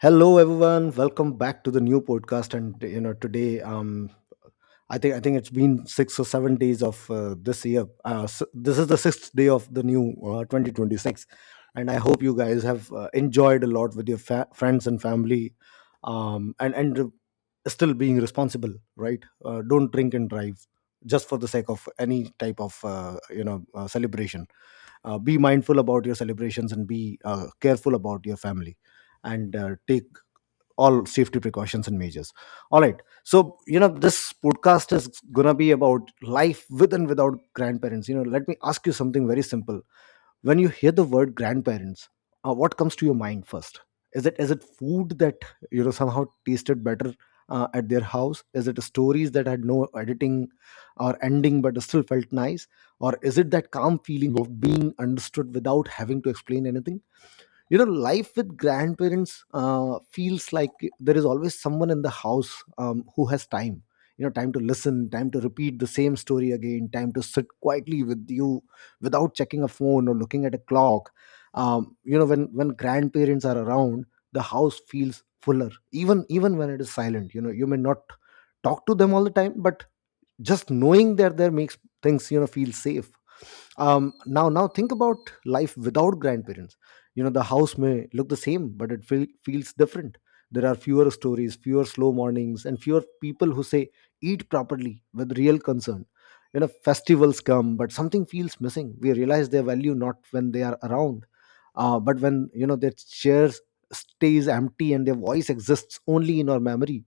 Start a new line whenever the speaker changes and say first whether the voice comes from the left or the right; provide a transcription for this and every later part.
left: Hello, everyone. Welcome back to the new podcast. And you know, today, I think it's been 6 or 7 days of this year. S This is the sixth day of the new 2026, and I hope you guys have enjoyed a lot with your friends and family, um, and and re- still being responsible, right? Don't drink and drive just for the sake of any type of celebration. Be mindful about your celebrations and be careful about your family and take all safety precautions and measures. All right, so you know this podcast is gonna be about life with and without grandparents. You know, let me ask you something very simple. When you hear the word grandparents, what comes to your mind first? Is it food that you know somehow tasted better at their house? Is it stories that had no editing or ending but still felt nice? Or is it that calm feeling of being understood without having to explain anything? You know, life with grandparents feels like there is always someone in the house, who has time. You know, time to listen, time to repeat the same story again, time to sit quietly with you without checking a phone or looking at a clock. When grandparents are around, the house feels fuller, even even when it is silent. You know, you may not talk to them all the time, but just knowing that there makes things, you know, feel safe. Now think about life without grandparents. You know, the house may look the same, but it feels different. There are fewer stories, fewer slow mornings, and fewer people who say eat properly with real concern. You know, festivals come, but something feels missing. We realize their value not when they are around, but when, you know, their chairs stays empty and their voice exists only in our memory.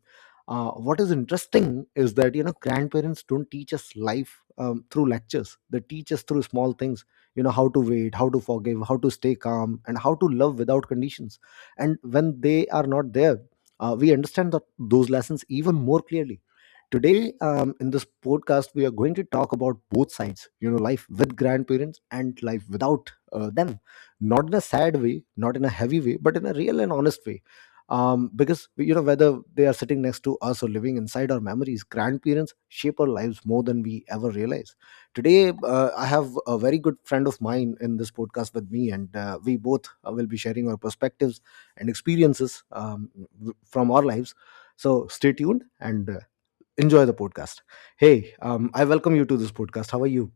left: What is interesting is that, you know, grandparents don't teach us life through lectures. They teach us through small things. You know, how to wait, how to forgive, how to stay calm, and how to love without conditions. And when they are not there, we understand that those lessons even more clearly. Today, in this podcast, we are going to talk about both sides, you know, life with grandparents and life without them. Not in a sad way, not in a heavy way, but in a real and honest way. Because, you know, whether they are sitting next to us or living inside our memories, grandparents shape our lives more than we ever realize. Today, I have a very good friend of mine in this podcast with me, and we both will be sharing our perspectives and experiences from our lives. So stay tuned and enjoy the podcast. Hey, I welcome you to this podcast. How are you?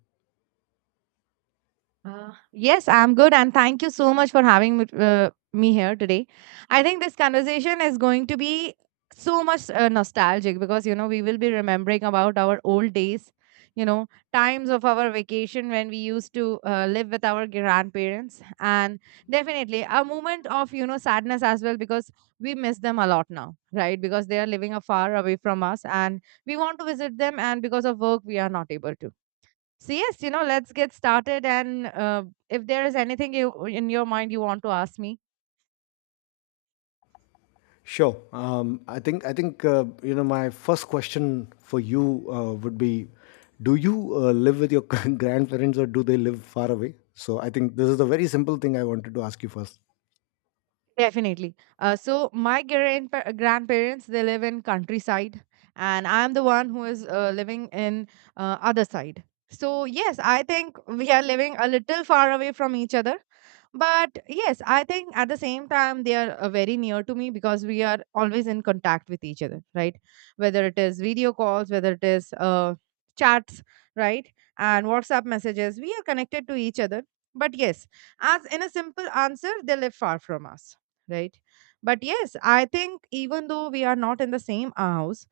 right: Yes, I'm good, and thank you so much for having me here today. I think this conversation is going to be so much nostalgic because we will be remembering about our old days, you know, times of our vacation when we used to live with our grandparents, and definitely a moment of sadness as well because we miss them a lot now, right? Because they are living a far away from us, and we want to visit them, and because of work, we are not able to. So yes, let's get started. And if there is anything you in your mind you want to ask me.
left: Sure. I think you know, my first question for you would be, do you live with your grandparents, or do they live far away? So I think this is a very simple thing I wanted to ask you first.
right: Definitely. So my grandparents they live in countryside, and I'm the one who is living in other side. So yes, I think we are living a little far away from each other, but yes, I think at the same time they are very near to me because we are always in contact with each other, right? Whether it is video calls, whether it is chats, right, and WhatsApp messages, we are connected to each other. But yes, as in a simple answer, they live far from us, right? But yes, I think even though we are not in the same house,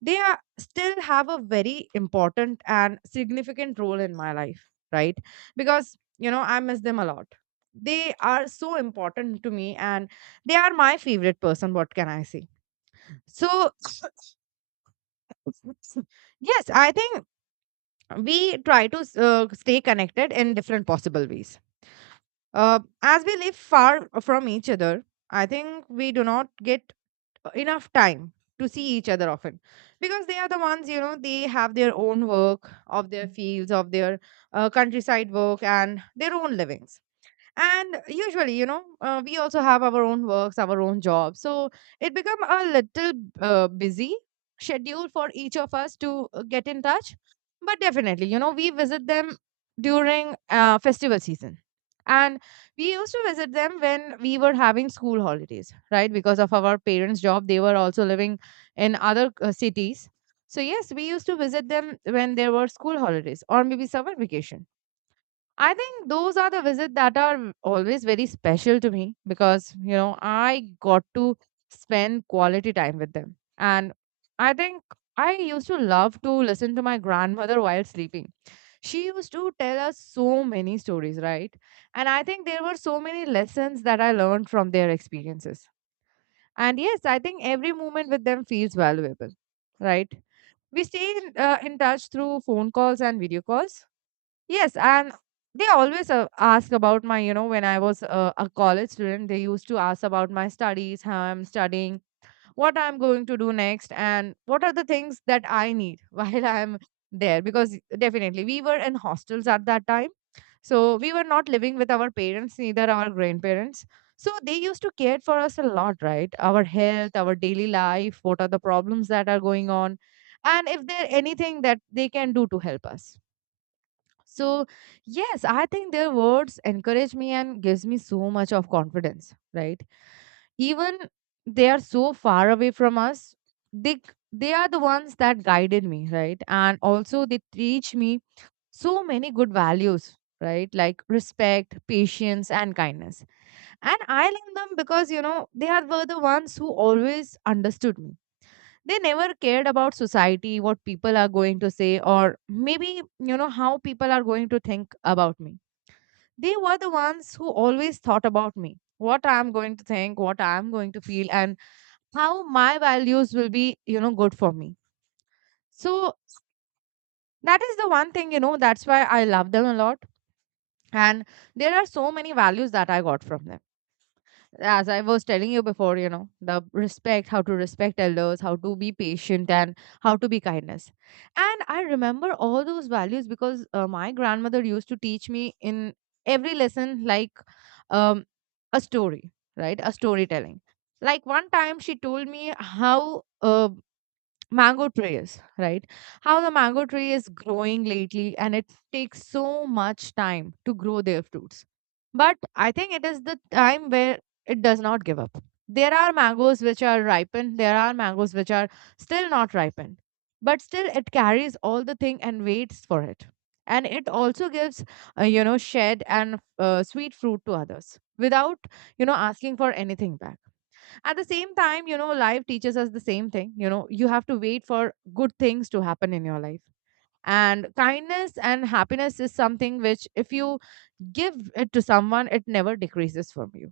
right: they are, still have a very important and significant role in my life, right? Because, I miss them a lot. They are so important to me and they are my favorite person. What can I say? So, yes, I think we try to stay connected in different possible ways. As we live far from each other, I think we do not get enough time to see each other often because they are the ones, they have their own work of their fields of their countryside work and their own livings, and usually we also have our own works, our own jobs, so it become a little busy schedule for each of us to get in touch. But definitely, we visit them during festival season, and we used to visit them when we were having school holidays, right? Because of our parents job, they were also living in other cities. So yes, we used to visit them when there were school holidays or maybe summer vacation. I think those are the visits that are always very special to me because, I got to spend quality time with them. And I think I used to love to listen to my grandmother while sleeping. She used to tell us so many stories, right? And I think there were so many lessons that I learned from their experiences. And yes, I think every moment with them feels valuable, right? We stay in touch through phone calls and video calls. Yes, and they always ask about my, when I was a college student, they used to ask about my studies, how I'm studying, what I'm going to do next, and what are the things that I need while I'm there. Because definitely we were in hostels at that time. So we were not living with our parents, neither our grandparents. So they used to care for us a lot, right? Our health, our daily life, what are the problems that are going on, and if there anything that they can do to help us. So, yes, I think their words encourage me and gives me so much of confidence, right? Even they are so far away from us, they they are the ones that guided me, right? And also they teach me so many good values, right? Like respect, patience, and kindness. And I love them because they are were the ones who always understood me. They never cared about society, what people are going to say, or maybe how people are going to think about me. They were the ones who always thought about me, what I am going to think, what I am going to feel, and how my values will be good for me. So that is the one thing, that's why I love them a lot. And there are so many values that I got from them. As I was telling you before, the respect, how to respect elders, how to be patient, and how to be kindness. And I remember all those values because my grandmother used to teach me in every lesson, like um, a story, right? A storytelling. Like one time she told me how mango trees, right? How the mango tree is growing lately and it takes so much time to grow their fruits. But I think it is the time where it does not give up. There are mangoes which are ripened, there are mangoes which are still not ripened, but still it carries all the thing and waits for it. And it also gives, shed and sweet fruit to others without, asking for anything back. At the same time, life teaches us the same thing. You have to wait for good things to happen in your life. And kindness and happiness is something which, if you give it to someone, it never decreases from you.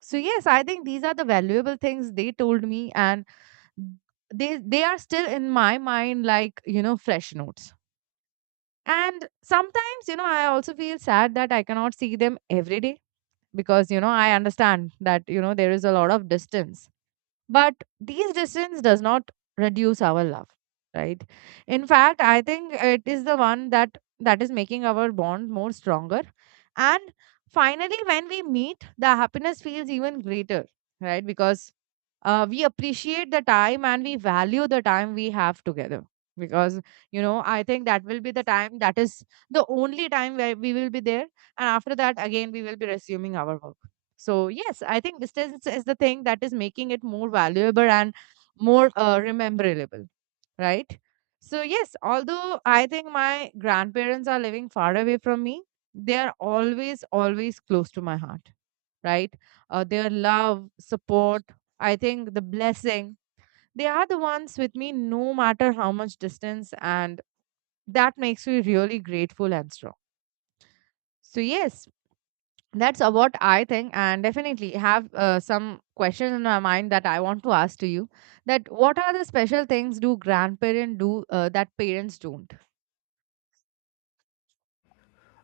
right: So, yes, I think these are the valuable things they told me, and they are still in my mind like fresh notes. And sometimes I also feel sad that I cannot see them every day, because I understand that there is a lot of distance. But these distance does not reduce our love, right? In fact, I think it is the one that is making our bond more stronger. And finally when we meet, the happiness feels even greater, right? Because we appreciate the time and we value the time we have together, because I think that will be the time that is the only time where we will be there, and after that again we will be resuming our work. So yes, I think distance is the thing that is making it more valuable and more rememberable, right? So yes, although I think my grandparents are living far away from me, they are always always close to my heart, right? Their love, support, I think the blessing, they are the ones with me no matter how much distance, and that makes me really grateful and strong. So, yes, that's what I think, and definitely have some questions in my mind that I want to ask to you. That what are the special things do grandparents do that parents don't?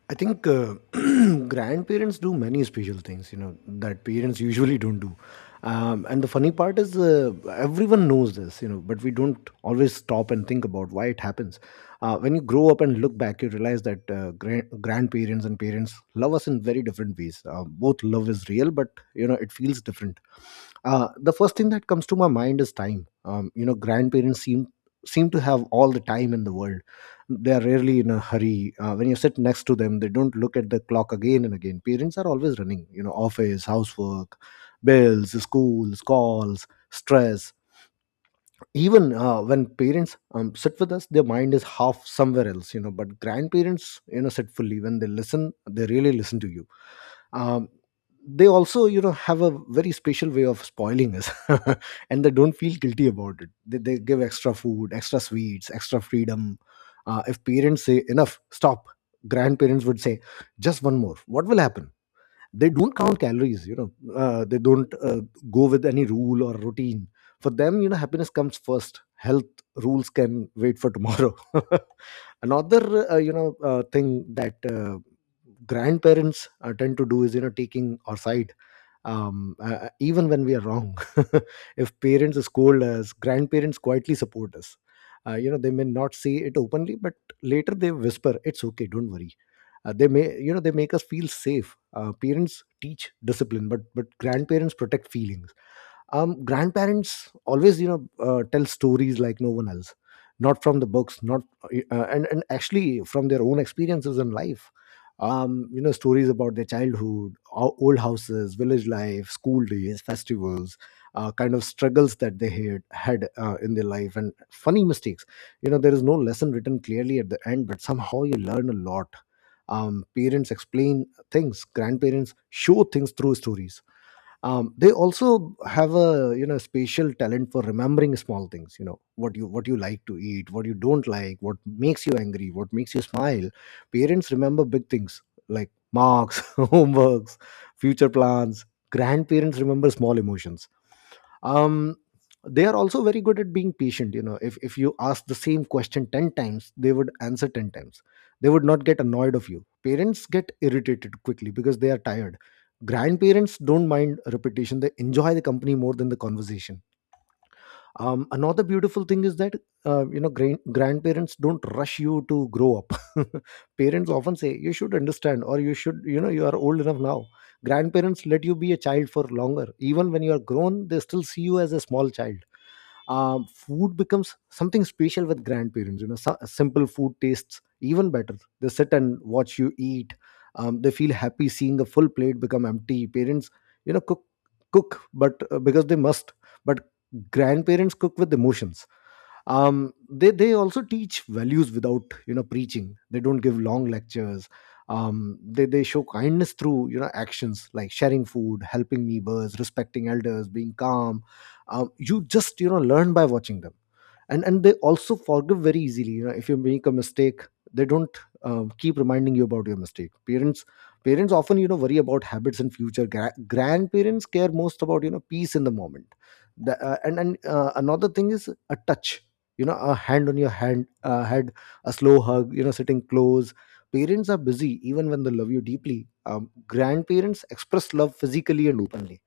left: I think grandparents do many special things, you know, that parents usually don't do. And the funny part is, everyone knows this, you know, but we don't always stop and think about why it happens. When you grow up and look back, you realize that grandparents and parents love us in very different ways. Both love is real, but, you know, it feels different. The first thing that comes to my mind is time. You know, grandparents seem to have all the time in the world. They are rarely in a hurry. When you sit next to them, they don't look at the clock again and again. Parents are always running, you know, office, housework, bills, schools, calls, stress. Even when parents sit with us, their mind is half somewhere else. You know, but grandparents, you know, sit fully. When they listen, they really listen to you. um, they also, you know, have a very special way of spoiling us. And they don't feel guilty about it. They give extra food, extra sweets, extra freedom. If parents say enough, stop, grandparents would say just one more, what will happen? They don't count calories, you know. They don't go with any rule or routine. For them, you know, happiness comes first. Health rules can wait for tomorrow. Another thing that grandparents tend to do is, you know, taking our side, even when we are wrong. If parents scold us, grandparents quietly support us. You know, they may not say it openly, but later they whisper, it's okay, don't worry. They may, you know, they make us feel safe. Parents teach discipline, but grandparents protect feeling. Grandparents always, you know, tell stories like no one else, not from the books, not and actually from their own experiences in life. You know, stories about their childhood, old houses, village life, school days, festivals, kind of struggles that they had had in their life, and funny mistakes. You know, there is no lesson written clearly at the end, but somehow you learn a lot. Parents explain things, grandparents show things through stories. They also have, a you know, special talent for remembering small things. You know, what you like to eat, what you don't like, what makes you angry, what makes you smile. Parents remember big things, like marks, homeworks, future plans. Grandparents remember small emotions. um they are also very good at being patient. You know, if you ask the same question 10 times, they would answer 10 times. They would not get annoyed of you. Parents get irritated quickly because they are tired. Grandparents don't mind repetition. They enjoy the company more than the conversation. Another beautiful thing is that, you know, grandparents don't rush you to grow up. Parents often say you should understand, or you should, you know, you are old enough now. Grandparents let you be a child for longer. Even when you are grown, they still see you as a small child. Food becomes something special with grandparents. You know, so, simple food tastes even better. They sit and watch you eat. They feel happy seeing a full plate become empty. Parents, you know, cook but because they must, but grandparents cook with emotions. They also teach values without, you know, preaching. They don't give long lectures. They show kindness through, you know, actions, like sharing food, helping neighbors, respecting elders, being calm. You just, you know, learn by watching them. And they also forgive very easily. You know, if you make a mistake, they don't keep reminding you about your mistake. Parents often, you know, worry about habits in future. Grandparents care most about, you know, peace in the moment. The, and Another thing is a touch. You know, a hand on your hand head, a slow hug, you know, sitting close. Parents are busy even when they love you deeply. Grandparents express love physically and openly.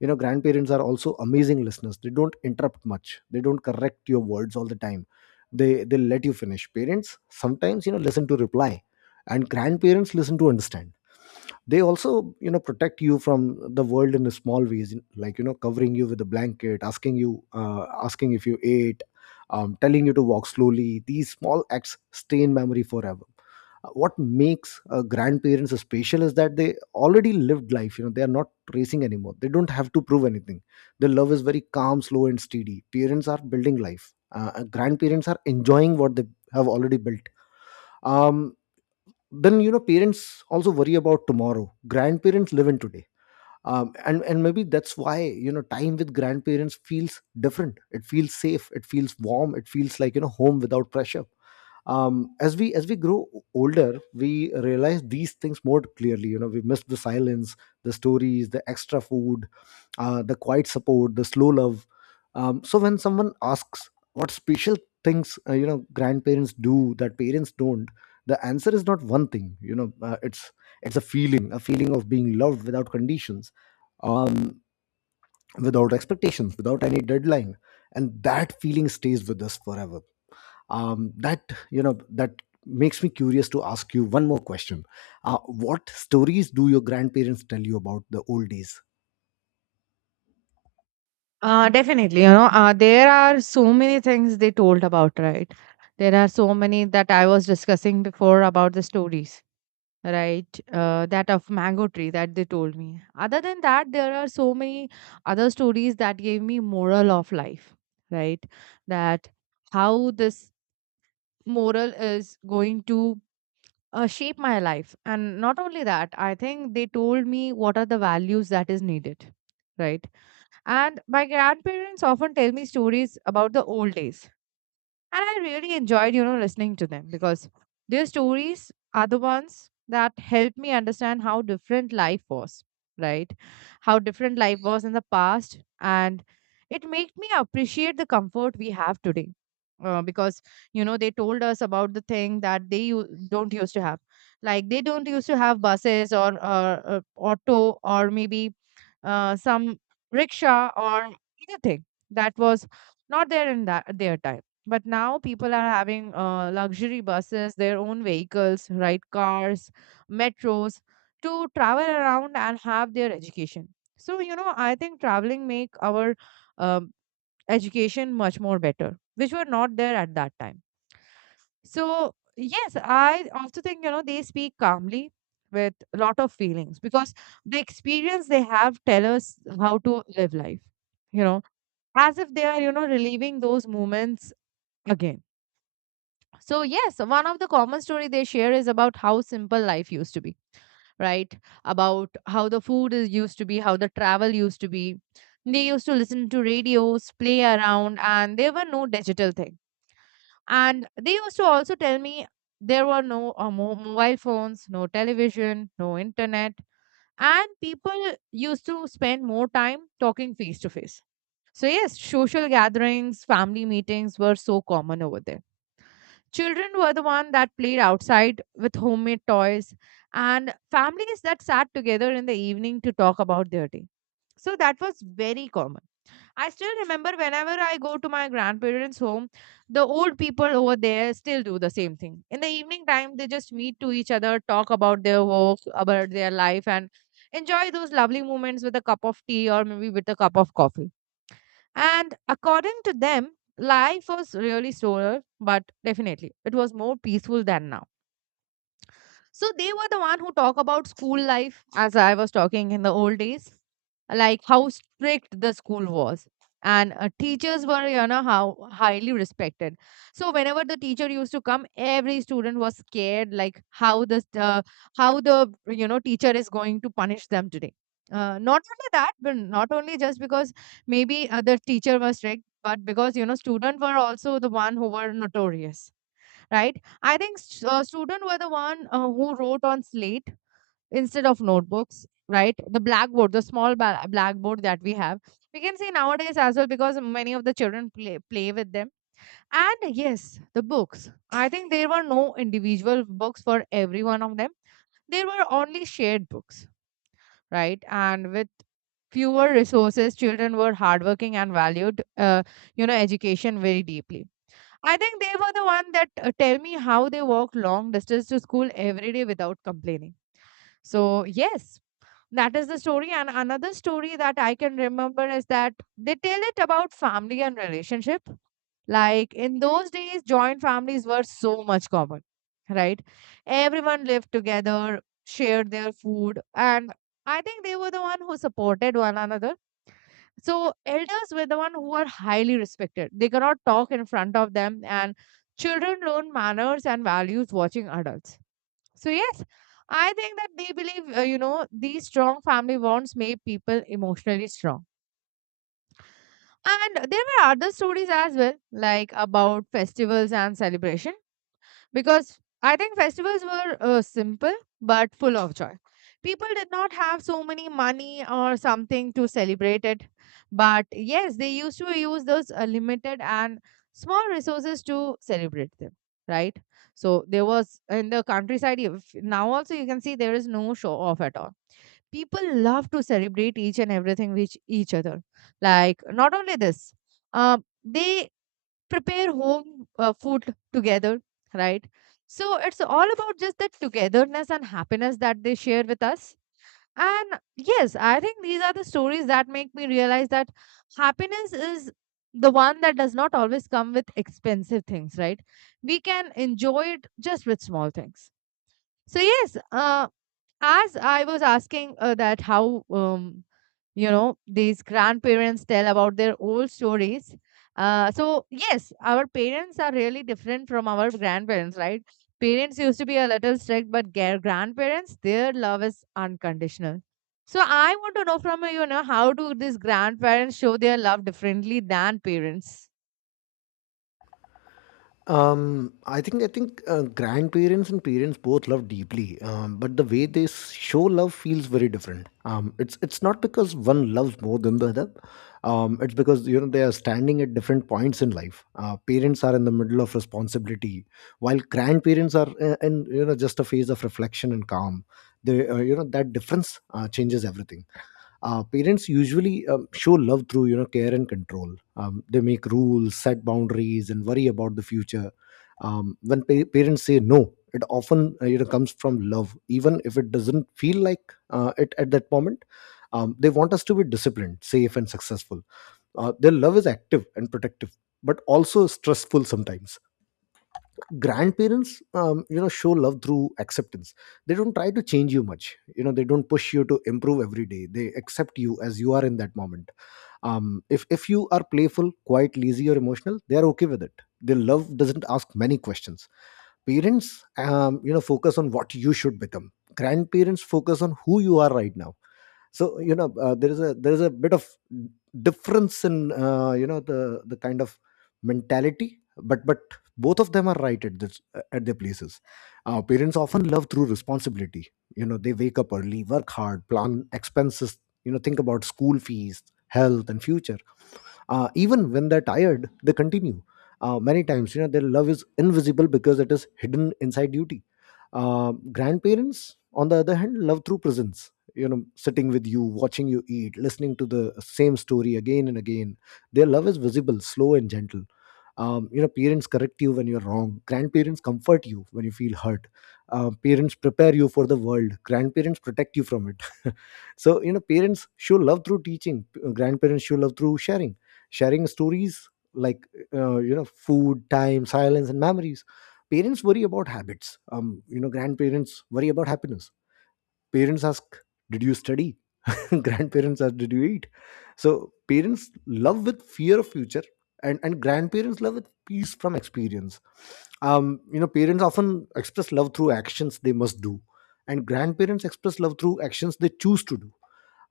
left: You know, grandparents are also amazing listeners. They don't interrupt much. They don't correct your words all the time. They let you finish. Parents sometimes, you know, listen to reply, and grandparents listen to understand. They also, you know, protect you from the world in a small ways, like, you know, covering you with a blanket, asking you, asking if you ate, telling you to walk slowly. These small acts stay in memory forever. What makes grandparents special is that they already lived life. You know, they are not racing anymore. They don't have to prove anything. Their love is very calm, slow, and steady. Parents are building life. uh, Grandparents are enjoying what they have already built. um then, you know, parents also worry about tomorrow. Grandparents live in today. And maybe that's why, you know, time with grandparents feels different. It feels safe, it feels warm, it feels like, you know, home without pressure. As we grow older, we realize these things more clearly. You know, we miss the silence, the stories, the extra food, the quiet support, the slow love. So when someone asks what special things, you know, grandparents do that parents don't, the answer is not one thing. You know, it's a feeling of being loved without conditions, um, without expectations, without any deadline. And that feeling stays with us forever. Um, that you know that makes me curious to ask you one more question. What stories do your grandparents tell you about the old days?
right: Definitely, there are so many things they told about, right? There are so many that I was discussing before about the stories, right? That of mango tree that they told me. Other than that, there are so many other stories that gave me moral of life, right? That how this moral is going to shape my life, and not only that, I think they told me what are the values that is needed, right? And my grandparents often tell me stories about the old days. And I really enjoyed, listening to them because their stories are the ones that helped me understand how different life was, right? How different life was in the past. And it made me appreciate the comfort we have today. Because they told us about the thing that they don't used to have, like they don't used to have buses or auto, or maybe some rickshaw or anything that was not there in that their time. But now people are having luxury buses, their own vehicles, right? Cars, metros to travel around and have their education. So, I think traveling make our um, education much more better, which were not there at that time. So, yes, I also think, they speak calmly with a lot of feelings because the experience they have tell us how to live life, you know, as if they are, reliving those moments again. So, yes, one of the common story they share is about how simple life used to be, right? About how the food is used to be, how the travel used to be. They used to listen to radios, play around, and there were no digital thing. And they used to also tell me there were no mobile phones, no television, no internet, and people used to spend more time talking face to face. So yes, social gatherings, family meetings were so common over there. Children were the one that played outside with homemade toys and families that sat together in the evening to talk about their day. So that was very common. I still remember whenever I go to my grandparents' home, the old people over there still do the same thing. In the evening time, they just meet to each other, talk about their work, about their life, and enjoy those lovely moments with a cup of tea or maybe with a cup of coffee. And according to them, life was really slower, but definitely it was more peaceful than now. So they were the one who talk about school life as I was talking in the old days, like how strict the school was. And teachers were, you know, how highly respected. So whenever the teacher used to come, every student was scared, like how the you know teacher is going to punish them today. Not only that, but not only just because maybe the teacher was strict, but because you know students were also the one who were notorious, right? I think student were the one who wrote on slate instead of notebooks, right? The blackboard, the small blackboard that we have, we can see nowadays as well because many of the children play with them. And yes, the books. I think there were no individual books for every one of them. There were only shared books, right? And with fewer resources, children were hardworking and valued you know education very deeply. I think they were the one that tell me how they walk long distance to school every day without complaining. So yes, that is the story. And another story that I can remember is that they tell it about family and relationship. Like in those days, joint families were so much common, right? Everyone lived together, shared their food, and I think they were the one who supported one another. So elders were the one who are highly respected. They cannot talk in front of them, and children learn manners and values watching adults. So yes, I think that they believe you know these strong family bonds make people emotionally strong. And there were other stories as well, like about festivals and celebration, because I think festivals were simple but full of joy. People did not have so many money or something to celebrate it, but yes, they used to use those limited and small resources to celebrate them, right? So there was in the countryside, if, now also you can see there is no show off at all. People love to celebrate each and everything with each other, like not only this, uh, they prepare home food together, right? So it's all about just that togetherness and happiness that they share with us. And yes, I think these are the stories that make me realize that happiness is the one that does not always come with expensive things, right? We can enjoy it just with small things. So, yes, as I was asking that how you know these grandparents tell about their old stories, so yes, our parents are really different from our grandparents, right? Parents used to be a little strict, but grandparents, their love is unconditional. So I want to know from you, you know, how do these grandparents show their love differently than parents?
left: I think grandparents and parents both love deeply, but the way they show love feels very different. It's not because one loves more than the other. It's because they are standing at different points in life. Parents are in the middle of responsibility, while grandparents are in, just a phase of reflection and calm. They you know That difference changes everything. Parents usually show love through care and control. They make rules, set boundaries, and worry about the future. When parents say no, it often comes from love, even if it doesn't feel like it at that moment. They want us to be disciplined, safe, and successful. Their love is active and protective, but also stressful sometimes. Grandparents show love through acceptance. They don't try to change you much. They don't push you to improve every day. They accept you as you are in that moment. If you are playful, quiet, lazy, or emotional, they are okay with it. Their love doesn't ask many questions. Parents focus on what you should become. Grandparents focus on who you are right now. So, there is a bit of difference in the kind of mentality, but both of them are right at this, at their places. Parents often love through responsibility. They wake up early, work hard, plan expenses, think about school fees, health, and future. Even when they're tired, they continue. Many times, their love is invisible because it is hidden inside duty. Grandparents, on the other hand, love through presence, sitting with you, watching you eat, listening to the same story again and again. Their love is visible, slow, and gentle. Parents correct you when you're wrong. Grandparents comfort you when you feel hurt. Parents prepare you for the world, grandparents protect you from it. So, parents show love through teaching, grandparents show love through sharing, sharing stories like food, time, silence, and memories. Parents worry about habits, grandparents worry about happiness. Parents ask, "Did you study?" Grandparents ask, "Did you eat?" So parents love with fear of future, and grandparents love with peace from experience. Parents often express love through actions they must do, and grandparents express love through actions they choose to do.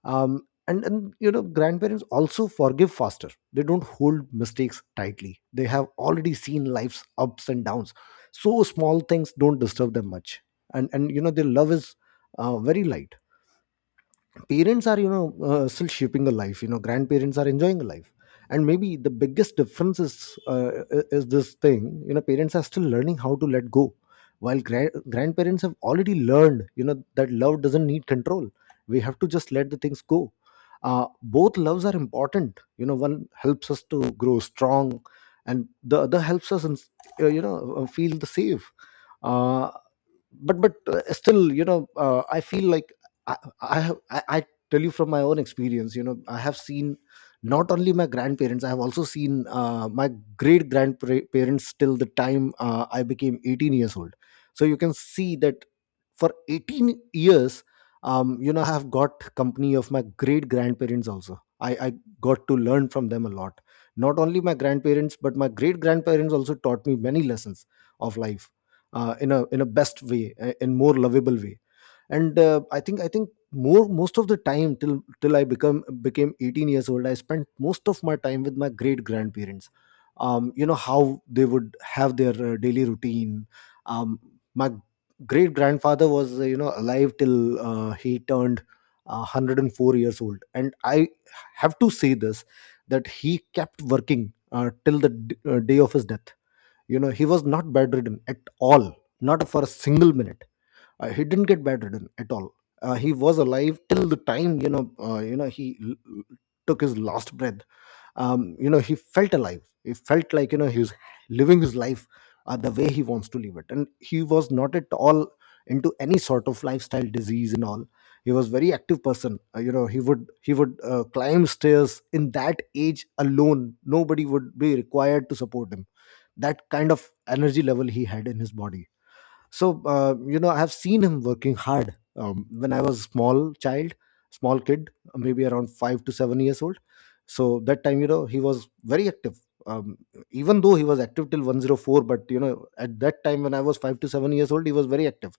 left: And grandparents also forgive faster. They don't hold mistakes tightly. They have already seen life's ups and downs, so small things don't disturb them much. And their love is very light. Parents are still shaping a life. Grandparents are enjoying a life. And maybe the biggest difference is uh, is this thing. Parents are still learning how to let go, while grandparents have already learned that love doesn't need control. We have to just let the things go. uh, Both loves are important. One helps us to grow strong, and the other helps us in, you know feel the safe. Uh, but still, I feel like I, I tell you from my own experience, I have seen not only my grandparents, I have also seen my great grandparents till the time I became 18 years old. So you can see that for 18 years, I have got company of my great grandparents also. I got to learn from them a lot. Not only my grandparents, but my great grandparents also taught me many lessons of life, in a best way, in more lovable way. And I think more most of the time, till I become became 18 years old, I spent most of my time with my great grandparents, how they would have their daily routine. um my great grandfather was alive till he turned 104 years old, and I have to say this, that he kept working till the day of his death. He was not bedridden at all, not for a single minute. He didn't get bedridden at all. He was alive till the time he l- took his last breath. He felt alive. He felt like he's living his life, the way he wants to live it, and he was not at all into any sort of lifestyle disease and all. He was very active person. He would climb stairs in that age alone. Nobody would be required to support him. That kind of energy level he had in his body. So, I have seen him working hard when I was a small child, small kid, maybe around 5 to 7 years old. So that time, he was very active. um, Even though he was active till 104, but at that time when I was 5 to 7 years old, he was very active.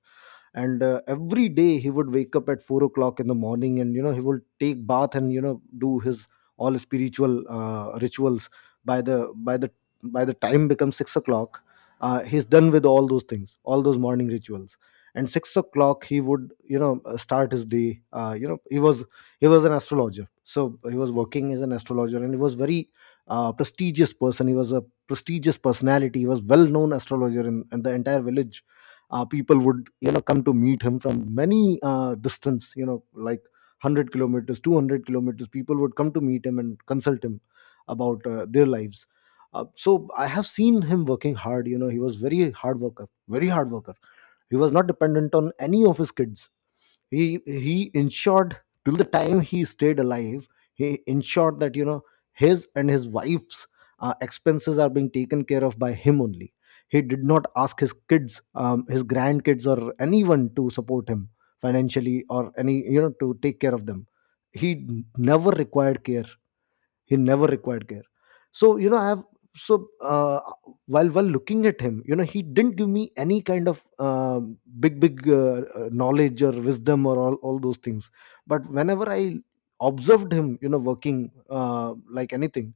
left: And every day he would wake up at 4 o'clock in the morning, and he would take bath, and do his all spiritual rituals. By the by the by the time becomes 6 o'clock, he's done with all those things, all those morning rituals. And 6 o'clock he would start his day. He was an astrologer. So he was working as an astrologer, and he was very prestigious person. He was a prestigious personality. He was well known astrologer in the entire village. People would come to meet him from many distance, like 100 kilometers, 200 kilometers. People would come to meet him and consult him about their lives. So I have seen him working hard. He was very hard worker, very hard worker. He was not dependent on any of his kids. He ensured, till the time he stayed alive, he ensured that his and his wife's expenses are being taken care of by him only. He did not ask his kids, his grandkids, or anyone to support him financially or any, to take care of them. He never required care. He never required care. So you know i have so uh, while looking at him, he didn't give me any kind of uh, big knowledge or wisdom, or all those things. But whenever I observed him working, uh, like anything,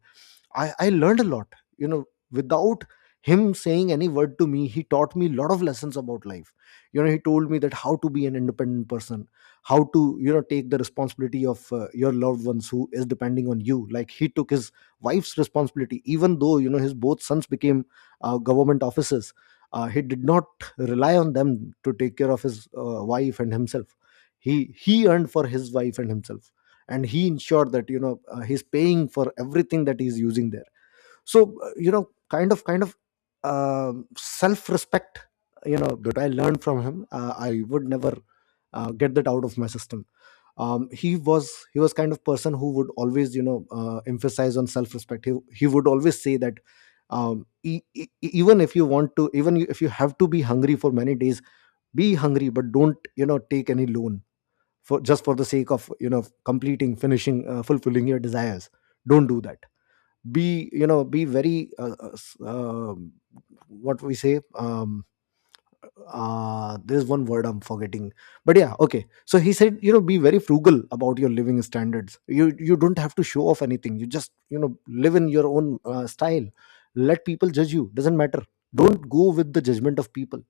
left: I learned a lot, you know, without him saying any word to me. He taught me a lot of lessons about life. He told me that, how to be an independent person, how to, take the responsibility of your loved ones who is depending on you. Like he took his wife's responsibility, even though, his both sons became government officers. He did not rely on them to take care of his wife and himself. He earned for his wife and himself, and he ensured that he's paying for everything that he's using there. So, kind of self respect, that I learned from him, I would never get that out of my system. He was kind of person who would always emphasize on self respect. He would always say that, even if you want to, even if you have to be hungry for many days, be hungry, but don't take any loan, for just for the sake of completing finishing fulfilling your desires. Don't do that. Be you know be very, what we say, there's one word I'm forgetting, but yeah, okay. So he said, be very frugal about your living standards. You don't have to show off anything. You just live in your own style. Let people judge you, doesn't matter. Don't go with the judgment of people.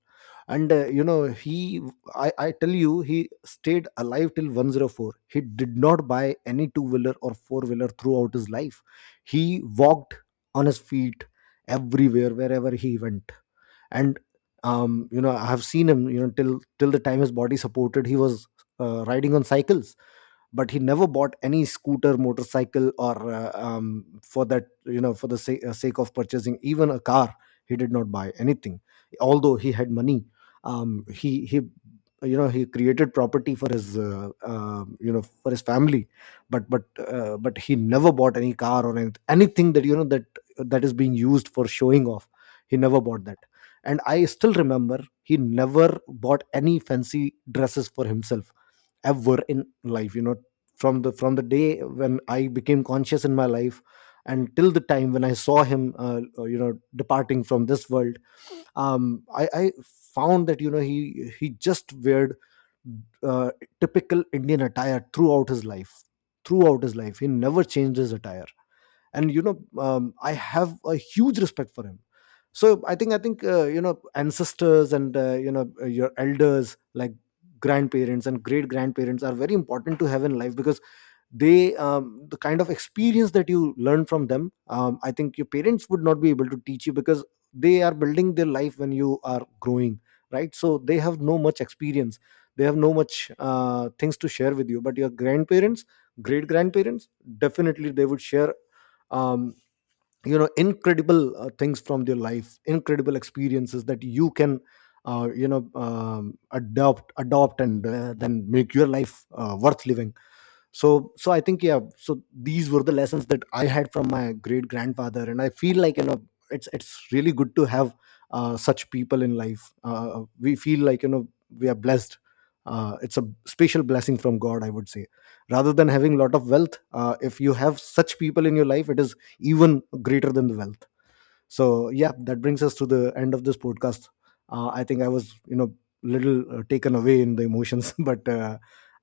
left: And I tell you, he stayed alive till 104. He did not buy any two wheeler or four wheeler throughout his life. He walked on his feet everywhere, wherever he went. And I have seen him, till the time his body supported, he was riding on cycles. But he never bought any scooter, motorcycle, or for that, for the sake of purchasing even a car. He did not buy anything, although he had money. Um, he he you know he, created property for his, for his family. But he never bought any car, or anything that, that is being used for showing off. He never bought that. And I still remember, he never bought any fancy dresses for himself, ever in life, from the day when I became conscious in my life, and till the time when I saw him departing from this world. I found that he just weared uh, typical Indian attire throughout his life. Throughout his life, he never changed his attire. And I have a huge respect for him. So I think ancestors and, your elders, like grandparents and great grandparents, are very important to have in life, because the kind of experience that you learn from them, I think your parents would not be able to teach you, because they are building their life when you are growing, right. So they have no much experience. They have no much things to share with you. But your grandparents, great grandparents, definitely they would share um, incredible things from their life, incredible experiences that you can adopt and then make your life worth living. So so i think yeah, so these were the lessons that I had from my great grandfather, and I feel like it's really good to have such people in life. We feel like we are blessed. It's a special blessing from God, I would say. Rather than having a lot of wealth, if you have such people in your life, it is even greater than the wealth. So yeah, that brings us to the end of this podcast. I think I was, little taken away in the emotions. but uh,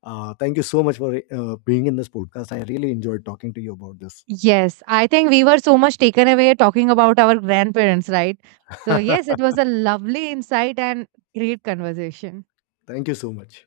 left: uh, thank you so much for being in this podcast. I really enjoyed talking to you about this.
right: Yes, I think we were so much taken away talking about our grandparents, right? So, yes, it was a lovely insight and great conversation.
left: Thank you so much.